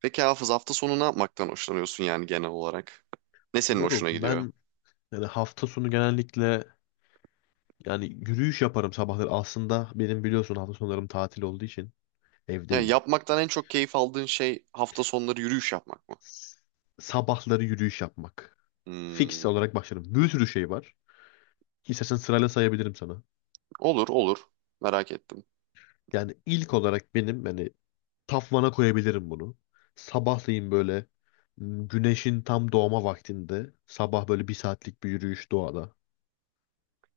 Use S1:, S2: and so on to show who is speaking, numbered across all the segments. S1: Peki Hafız, hafta sonu ne yapmaktan hoşlanıyorsun, yani genel olarak? Ne senin
S2: Moruk
S1: hoşuna gidiyor?
S2: ben, hafta sonu genellikle, yürüyüş yaparım sabahları. Aslında benim biliyorsun hafta sonlarım tatil olduğu için
S1: Yani
S2: evdeyim.
S1: yapmaktan en çok keyif aldığın şey hafta sonları yürüyüş yapmak mı?
S2: S- Sabahları yürüyüş yapmak. Fix
S1: Hmm,
S2: olarak başlarım. Bir sürü şey var. İstersen sırayla sayabilirim sana.
S1: olur olur. Merak ettim.
S2: Yani ilk olarak benim, tafvana koyabilirim bunu. Sabahleyin böyle güneşin tam doğma vaktinde sabah böyle bir saatlik bir yürüyüş doğada.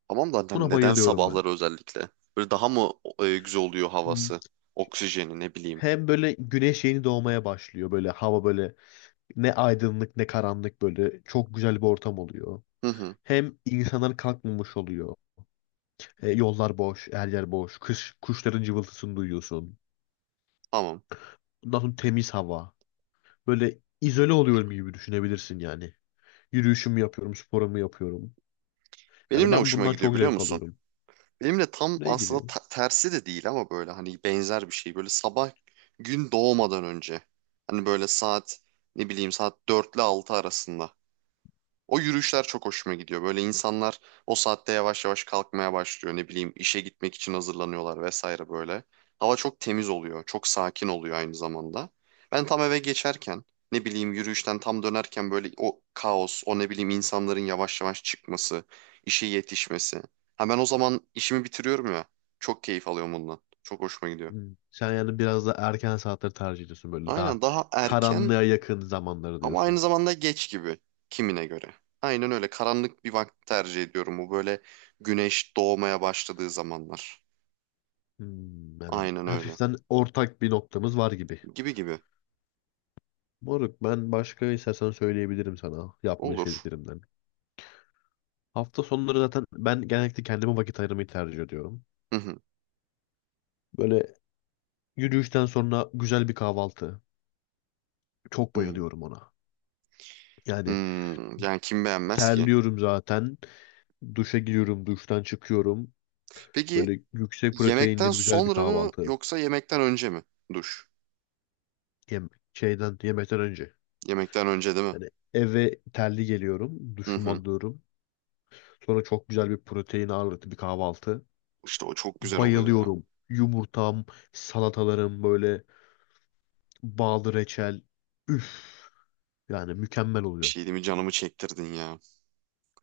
S1: Tamam da hani
S2: Buna
S1: neden
S2: bayılıyorum ben.
S1: sabahları özellikle? Böyle daha mı güzel oluyor
S2: Hmm.
S1: havası? Oksijeni ne bileyim.
S2: Hem böyle güneş yeni doğmaya başlıyor, böyle hava böyle, ne aydınlık ne karanlık, böyle çok güzel bir ortam oluyor.
S1: Hı hı,
S2: Hem insanlar kalkmamış oluyor. Yollar boş, her yer boş. Kış, kuşların cıvıltısını duyuyorsun.
S1: tamam.
S2: Ondan sonra temiz hava. Böyle izole oluyorum gibi düşünebilirsin yani. Yürüyüşümü yapıyorum, sporumu yapıyorum.
S1: Benim
S2: Yani
S1: ne
S2: ben
S1: hoşuma
S2: bundan
S1: gidiyor
S2: çok
S1: biliyor
S2: zevk
S1: musun?
S2: alıyorum.
S1: Benim de tam
S2: Neye
S1: aslında
S2: giriyor?
S1: tersi de değil ama böyle hani benzer bir şey. Böyle sabah gün doğmadan önce. Hani böyle saat ne bileyim saat 4 ile 6 arasında. O yürüyüşler çok hoşuma gidiyor. Böyle insanlar o saatte yavaş yavaş kalkmaya başlıyor. Ne bileyim işe gitmek için hazırlanıyorlar vesaire böyle. Hava çok temiz oluyor. Çok sakin oluyor aynı zamanda. Ben tam eve geçerken ne bileyim yürüyüşten tam dönerken böyle o kaos, o ne bileyim insanların yavaş yavaş çıkması, işe yetişmesi. Ha, ben o zaman işimi bitiriyorum ya. Çok keyif alıyorum bundan. Çok hoşuma gidiyor.
S2: Hmm. Sen yani biraz da erken saatleri tercih ediyorsun, böyle daha
S1: Aynen, daha erken.
S2: karanlığa yakın zamanları
S1: Ama aynı
S2: diyorsun.
S1: zamanda geç gibi, kimine göre. Aynen öyle, karanlık bir vakit tercih ediyorum. Bu böyle güneş doğmaya başladığı zamanlar.
S2: Hmm, yani
S1: Aynen öyle.
S2: hafiften ortak bir noktamız var gibi.
S1: Gibi gibi.
S2: Moruk ben başka istersen söyleyebilirim sana yapmayı
S1: Olur.
S2: sevdiklerimden. Hafta sonları zaten ben genellikle kendime vakit ayırmayı tercih ediyorum.
S1: Hı hı,
S2: Böyle yürüyüşten sonra güzel bir kahvaltı. Çok
S1: hı,
S2: bayılıyorum ona.
S1: hı.
S2: Yani
S1: Yani kim beğenmez ki?
S2: terliyorum zaten. Duşa giriyorum, duştan çıkıyorum.
S1: Peki
S2: Böyle yüksek
S1: yemekten
S2: proteinli bir güzel bir
S1: sonra mı
S2: kahvaltı.
S1: yoksa yemekten önce mi duş?
S2: Yemekten önce.
S1: Yemekten önce değil mi?
S2: Yani eve terli geliyorum,
S1: Hı
S2: duşumu
S1: hı.
S2: alıyorum. Sonra çok güzel bir protein ağırlıklı bir kahvaltı.
S1: İşte o çok güzel oluyor ya. Bir
S2: Bayılıyorum. Yumurtam, salatalarım böyle, bağlı reçel. Üf, yani mükemmel oluyor.
S1: şey değil mi? Canımı çektirdin ya.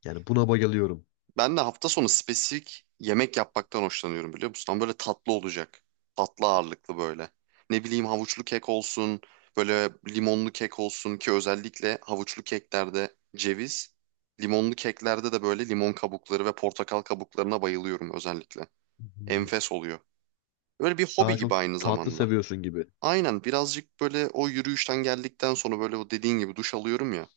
S2: Yani buna bayılıyorum.
S1: Ben de hafta sonu spesifik yemek yapmaktan hoşlanıyorum biliyor musun? Ama böyle tatlı olacak. Tatlı ağırlıklı böyle. Ne bileyim havuçlu kek olsun, böyle limonlu kek olsun ki özellikle havuçlu keklerde ceviz, limonlu keklerde de böyle limon kabukları ve portakal kabuklarına bayılıyorum özellikle.
S2: Hmm.
S1: Enfes oluyor. Böyle bir hobi
S2: Daha
S1: gibi
S2: çok
S1: aynı
S2: tatlı
S1: zamanda.
S2: seviyorsun gibi.
S1: Aynen, birazcık böyle o yürüyüşten geldikten sonra böyle o dediğin gibi duş alıyorum ya.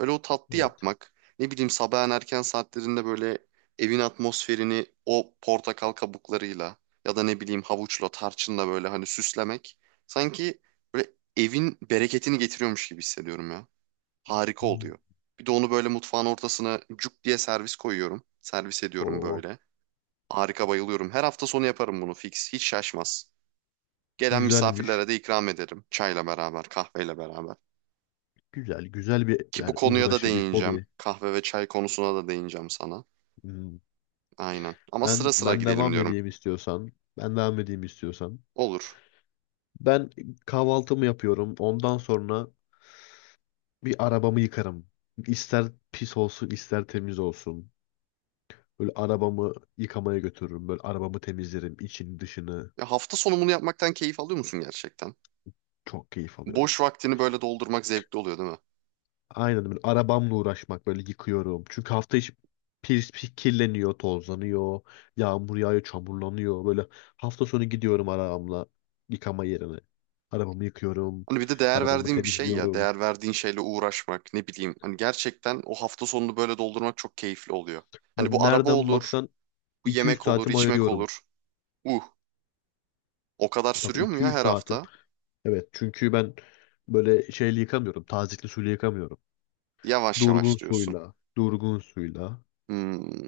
S1: Böyle o tatlı
S2: Evet.
S1: yapmak. Ne bileyim sabahın erken saatlerinde böyle evin atmosferini o portakal kabuklarıyla ya da ne bileyim havuçla, tarçınla böyle hani süslemek. Sanki böyle evin bereketini getiriyormuş gibi hissediyorum ya. Harika
S2: Hmm.
S1: oluyor. Bir de onu böyle mutfağın ortasına cuk diye servis koyuyorum. Servis ediyorum
S2: Oo,
S1: böyle. Harika, bayılıyorum. Her hafta sonu yaparım bunu fix. Hiç şaşmaz. Gelen
S2: güzelmiş.
S1: misafirlere de ikram ederim. Çayla beraber, kahveyle beraber.
S2: Güzel, güzel bir
S1: Ki bu
S2: yani
S1: konuya da
S2: uğraşı, bir
S1: değineceğim.
S2: hobi.
S1: Kahve ve çay konusuna da değineceğim sana.
S2: Hmm.
S1: Aynen. Ama sıra
S2: Ben
S1: sıra
S2: ben
S1: gidelim
S2: devam
S1: diyorum.
S2: edeyim istiyorsan. Ben devam edeyim istiyorsan.
S1: Olur.
S2: Ben kahvaltımı yapıyorum. Ondan sonra bir arabamı yıkarım. İster pis olsun, ister temiz olsun. Böyle arabamı yıkamaya götürürüm. Böyle arabamı temizlerim, içini dışını.
S1: Ya hafta sonu bunu yapmaktan keyif alıyor musun gerçekten?
S2: Çok keyif alıyorum.
S1: Boş vaktini böyle doldurmak zevkli oluyor değil mi?
S2: Aynen, böyle arabamla uğraşmak, böyle yıkıyorum. Çünkü hafta içi pis, pis kirleniyor, tozlanıyor, yağmur yağıyor, çamurlanıyor. Böyle hafta sonu gidiyorum arabamla yıkama yerine. Arabamı yıkıyorum,
S1: Hani bir de değer
S2: arabamı
S1: verdiğin bir şey ya.
S2: temizliyorum.
S1: Değer verdiğin şeyle uğraşmak ne bileyim. Hani gerçekten o hafta sonunu böyle doldurmak çok keyifli oluyor. Hani
S2: Yani
S1: bu araba
S2: nereden
S1: olur,
S2: baksan
S1: bu
S2: 200
S1: yemek olur,
S2: saatimi
S1: içmek
S2: ayırıyorum.
S1: olur. Uh, o kadar
S2: Tabii
S1: sürüyor mu ya
S2: 200
S1: her
S2: saatim.
S1: hafta?
S2: Evet çünkü ben böyle şeyle yıkamıyorum, tazikli suyla yıkamıyorum.
S1: Yavaş
S2: Durgun
S1: yavaş diyorsun.
S2: suyla, durgun suyla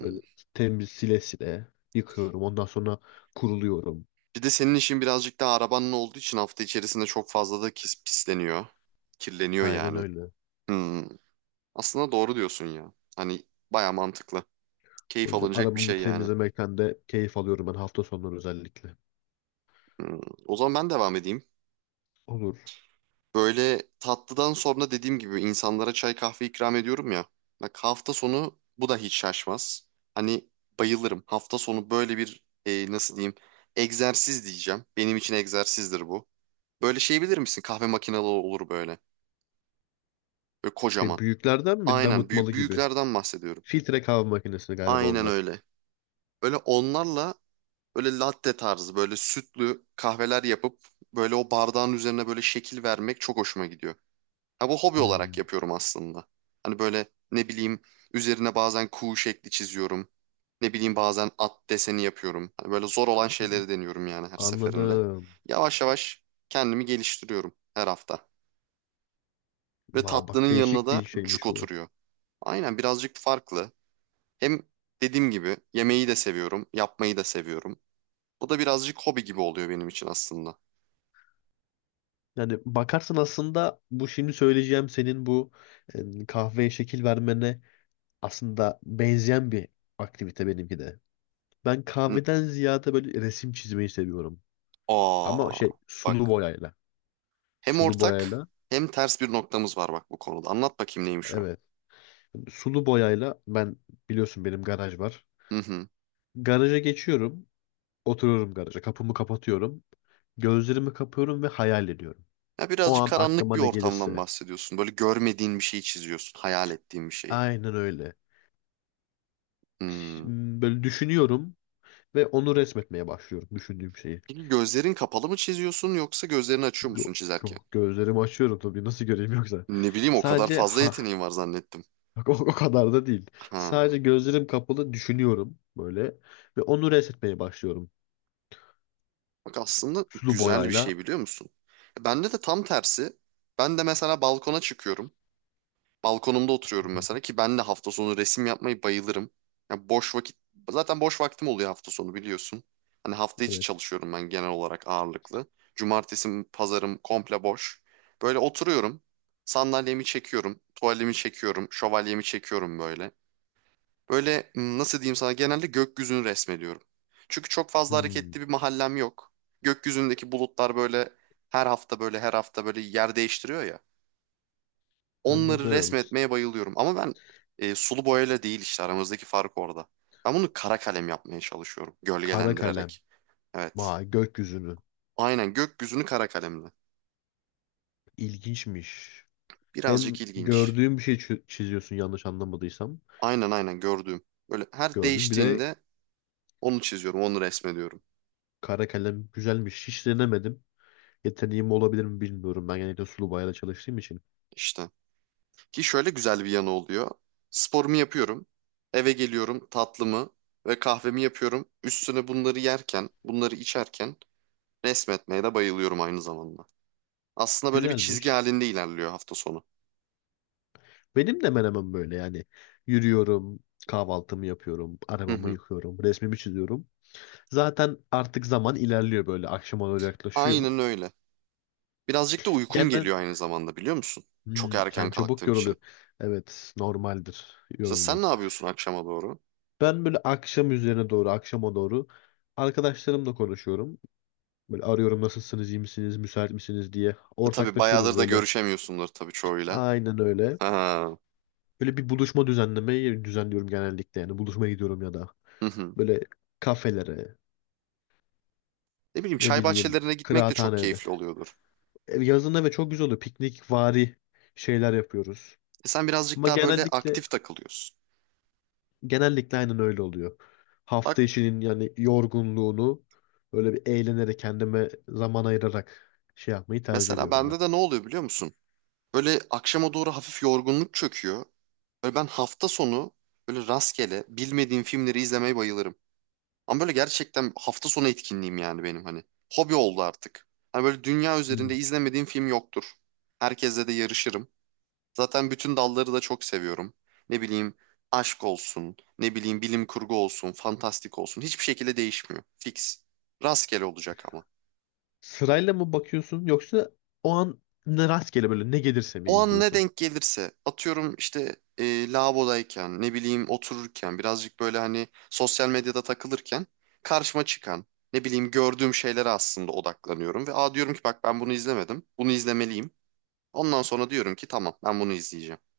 S2: böyle temiz sile sile yıkıyorum. Ondan sonra kuruluyorum.
S1: Bir de senin işin birazcık daha arabanın olduğu için hafta içerisinde çok fazla da pisleniyor. Kirleniyor
S2: Aynen
S1: yani.
S2: öyle.
S1: Hmm. Aslında doğru diyorsun ya. Hani baya mantıklı.
S2: O
S1: Keyif
S2: yüzden
S1: alınacak bir
S2: arabamı
S1: şey yani.
S2: temizlemekten de keyif alıyorum ben, hafta sonları özellikle.
S1: Hmm. O zaman ben devam edeyim.
S2: Olur.
S1: Böyle tatlıdan sonra dediğim gibi insanlara çay kahve ikram ediyorum ya. Bak hafta sonu bu da hiç şaşmaz. Hani bayılırım. Hafta sonu böyle bir nasıl diyeyim, egzersiz diyeceğim. Benim için egzersizdir bu. Böyle şey bilir misin? Kahve makinalı olur böyle. Böyle
S2: Şey,
S1: kocaman.
S2: büyüklerden mi,
S1: Aynen büyük
S2: damıtmalı gibi?
S1: büyüklerden bahsediyorum.
S2: Filtre kahve makinesi galiba
S1: Aynen
S2: onlar.
S1: öyle. Böyle onlarla böyle latte tarzı böyle sütlü kahveler yapıp böyle o bardağın üzerine böyle şekil vermek çok hoşuma gidiyor. Ha, bu hobi olarak
S2: Hmm.
S1: yapıyorum aslında. Hani böyle ne bileyim üzerine bazen kuğu şekli çiziyorum. Ne bileyim bazen at deseni yapıyorum. Hani böyle zor olan şeyleri deniyorum yani her seferinde.
S2: Anladım.
S1: Yavaş yavaş kendimi geliştiriyorum her hafta. Ve
S2: Aa, bak
S1: tatlının yanına
S2: değişik
S1: da
S2: bir
S1: cuk
S2: şeymiş bu.
S1: oturuyor. Aynen, birazcık farklı. Hem dediğim gibi yemeği de seviyorum, yapmayı da seviyorum. Bu da birazcık hobi gibi oluyor benim için aslında.
S2: Yani bakarsan aslında bu şimdi söyleyeceğim, senin bu kahveye şekil vermene aslında benzeyen bir aktivite benimki de. Ben
S1: N-
S2: kahveden ziyade böyle resim çizmeyi seviyorum. Ama
S1: Aa,
S2: şey, sulu
S1: bak.
S2: boyayla.
S1: Hem
S2: Sulu
S1: ortak
S2: boyayla.
S1: hem ters bir noktamız var bak bu konuda. Anlat bakayım neymiş o?
S2: Evet. Sulu boyayla ben, biliyorsun benim garaj var.
S1: Hı hı.
S2: Garaja geçiyorum. Oturuyorum garaja. Kapımı kapatıyorum. Gözlerimi kapıyorum ve hayal ediyorum.
S1: Ya
S2: O
S1: birazcık
S2: an
S1: karanlık
S2: aklıma
S1: bir
S2: ne
S1: ortamdan
S2: gelirse.
S1: bahsediyorsun. Böyle görmediğin bir şeyi çiziyorsun, hayal ettiğin bir şeyi.
S2: Aynen öyle.
S1: Hmm.
S2: Böyle düşünüyorum ve onu resmetmeye başlıyorum, düşündüğüm şeyi.
S1: Peki gözlerin kapalı mı çiziyorsun yoksa gözlerini açıyor
S2: Yo-
S1: musun çizerken?
S2: Gözlerimi açıyorum tabii, nasıl göreyim yoksa.
S1: Ne bileyim o kadar
S2: Sadece,
S1: fazla
S2: ha
S1: yeteneğin var zannettim.
S2: bak, o kadar da değil.
S1: Ha.
S2: Sadece gözlerim kapalı düşünüyorum böyle, ve onu resmetmeye başlıyorum.
S1: Bak aslında
S2: Sulu
S1: güzel bir
S2: boyayla.
S1: şey biliyor musun? Bende de tam tersi. Ben de mesela balkona çıkıyorum. Balkonumda oturuyorum mesela ki ben de hafta sonu resim yapmayı bayılırım. Ya boş vakit, zaten boş vaktim oluyor hafta sonu biliyorsun. Hani hafta içi
S2: Evet.
S1: çalışıyorum ben genel olarak ağırlıklı. Cumartesi, pazarım komple boş. Böyle oturuyorum. Sandalyemi çekiyorum, tuvalimi çekiyorum, şövalyemi çekiyorum böyle. Böyle nasıl diyeyim sana, genelde gökyüzünü resmediyorum. Çünkü çok fazla
S2: Hmm,
S1: hareketli bir mahallem yok. Gökyüzündeki bulutlar böyle her hafta böyle yer değiştiriyor ya. Onları
S2: anladım.
S1: resmetmeye bayılıyorum. Ama ben sulu boyayla değil işte, aramızdaki fark orada. Ben bunu kara kalem yapmaya çalışıyorum
S2: Kara kalem.
S1: gölgelendirerek. Evet.
S2: Vay, gökyüzünü.
S1: Aynen gökyüzünü kara kalemle.
S2: İlginçmiş.
S1: Birazcık
S2: Hem
S1: ilginç.
S2: gördüğüm bir şey çiziyorsun, yanlış anlamadıysam.
S1: Aynen gördüğüm. Böyle her
S2: Gördüğüm bir de
S1: değiştiğinde onu çiziyorum, onu resmediyorum.
S2: kara kalem, güzelmiş. Hiç denemedim. Yeteneğim olabilir mi bilmiyorum. Ben genellikle sulu boyayla çalıştığım için.
S1: İşte. Ki şöyle güzel bir yanı oluyor. Sporumu yapıyorum. Eve geliyorum, tatlımı ve kahvemi yapıyorum. Üstüne bunları yerken, bunları içerken resmetmeye de bayılıyorum aynı zamanda. Aslında böyle bir çizgi
S2: Güzelmiş.
S1: halinde ilerliyor hafta sonu.
S2: Benim de hemen hemen böyle yani. Yürüyorum, kahvaltımı yapıyorum,
S1: Hı
S2: arabamı
S1: hı.
S2: yıkıyorum, resmimi çiziyorum. Zaten artık zaman ilerliyor böyle. Akşama doğru yaklaşıyor.
S1: Aynen öyle. Birazcık da uykum
S2: Genel
S1: geliyor aynı zamanda biliyor musun? Çok
S2: Hmm,
S1: erken
S2: sen çabuk
S1: kalktığım
S2: yoruluyor.
S1: için.
S2: Evet, normaldir
S1: Mesela sen
S2: yorulman.
S1: ne yapıyorsun akşama doğru?
S2: Ben böyle akşama doğru arkadaşlarımla konuşuyorum. Böyle arıyorum, nasılsınız, iyi misiniz, müsait misiniz diye.
S1: E tabii
S2: Ortaklaşıyoruz
S1: bayağıdır da
S2: böyle.
S1: görüşemiyorsundur tabii çoğuyla.
S2: Aynen öyle.
S1: Ha.
S2: Böyle bir buluşma düzenlemeyi düzenliyorum genellikle yani. Buluşmaya gidiyorum ya da
S1: Hı hı.
S2: böyle kafelere,
S1: Ne bileyim
S2: ne
S1: çay
S2: bileyim,
S1: bahçelerine gitmek de çok
S2: kıraathanede.
S1: keyifli oluyordur.
S2: Yazın evet çok güzel oluyor. Piknik vari şeyler yapıyoruz.
S1: E sen birazcık
S2: Ama
S1: daha böyle
S2: genellikle
S1: aktif takılıyorsun.
S2: Genellikle aynen öyle oluyor. Hafta
S1: Bak
S2: işinin yani yorgunluğunu böyle bir eğlenerek, kendime zaman ayırarak şey yapmayı tercih
S1: mesela
S2: ediyorum ben.
S1: bende de ne oluyor biliyor musun? Böyle akşama doğru hafif yorgunluk çöküyor. Böyle ben hafta sonu böyle rastgele bilmediğim filmleri izlemeye bayılırım. Ama böyle gerçekten hafta sonu etkinliğim yani benim, hani. Hobi oldu artık. Hani böyle dünya
S2: Hmm.
S1: üzerinde izlemediğim film yoktur. Herkesle de yarışırım. Zaten bütün dalları da çok seviyorum. Ne bileyim aşk olsun, ne bileyim bilim kurgu olsun, fantastik olsun. Hiçbir şekilde değişmiyor. Fix. Rastgele olacak ama.
S2: Sırayla mı bakıyorsun, yoksa o an ne rastgele, böyle ne gelirse mi
S1: O an ne
S2: izliyorsun?
S1: denk gelirse, atıyorum işte lavabodayken ne bileyim otururken birazcık böyle hani sosyal medyada takılırken karşıma çıkan ne bileyim gördüğüm şeylere aslında odaklanıyorum ve aa diyorum ki bak ben bunu izlemedim, bunu izlemeliyim. Ondan sonra diyorum ki tamam, ben bunu izleyeceğim.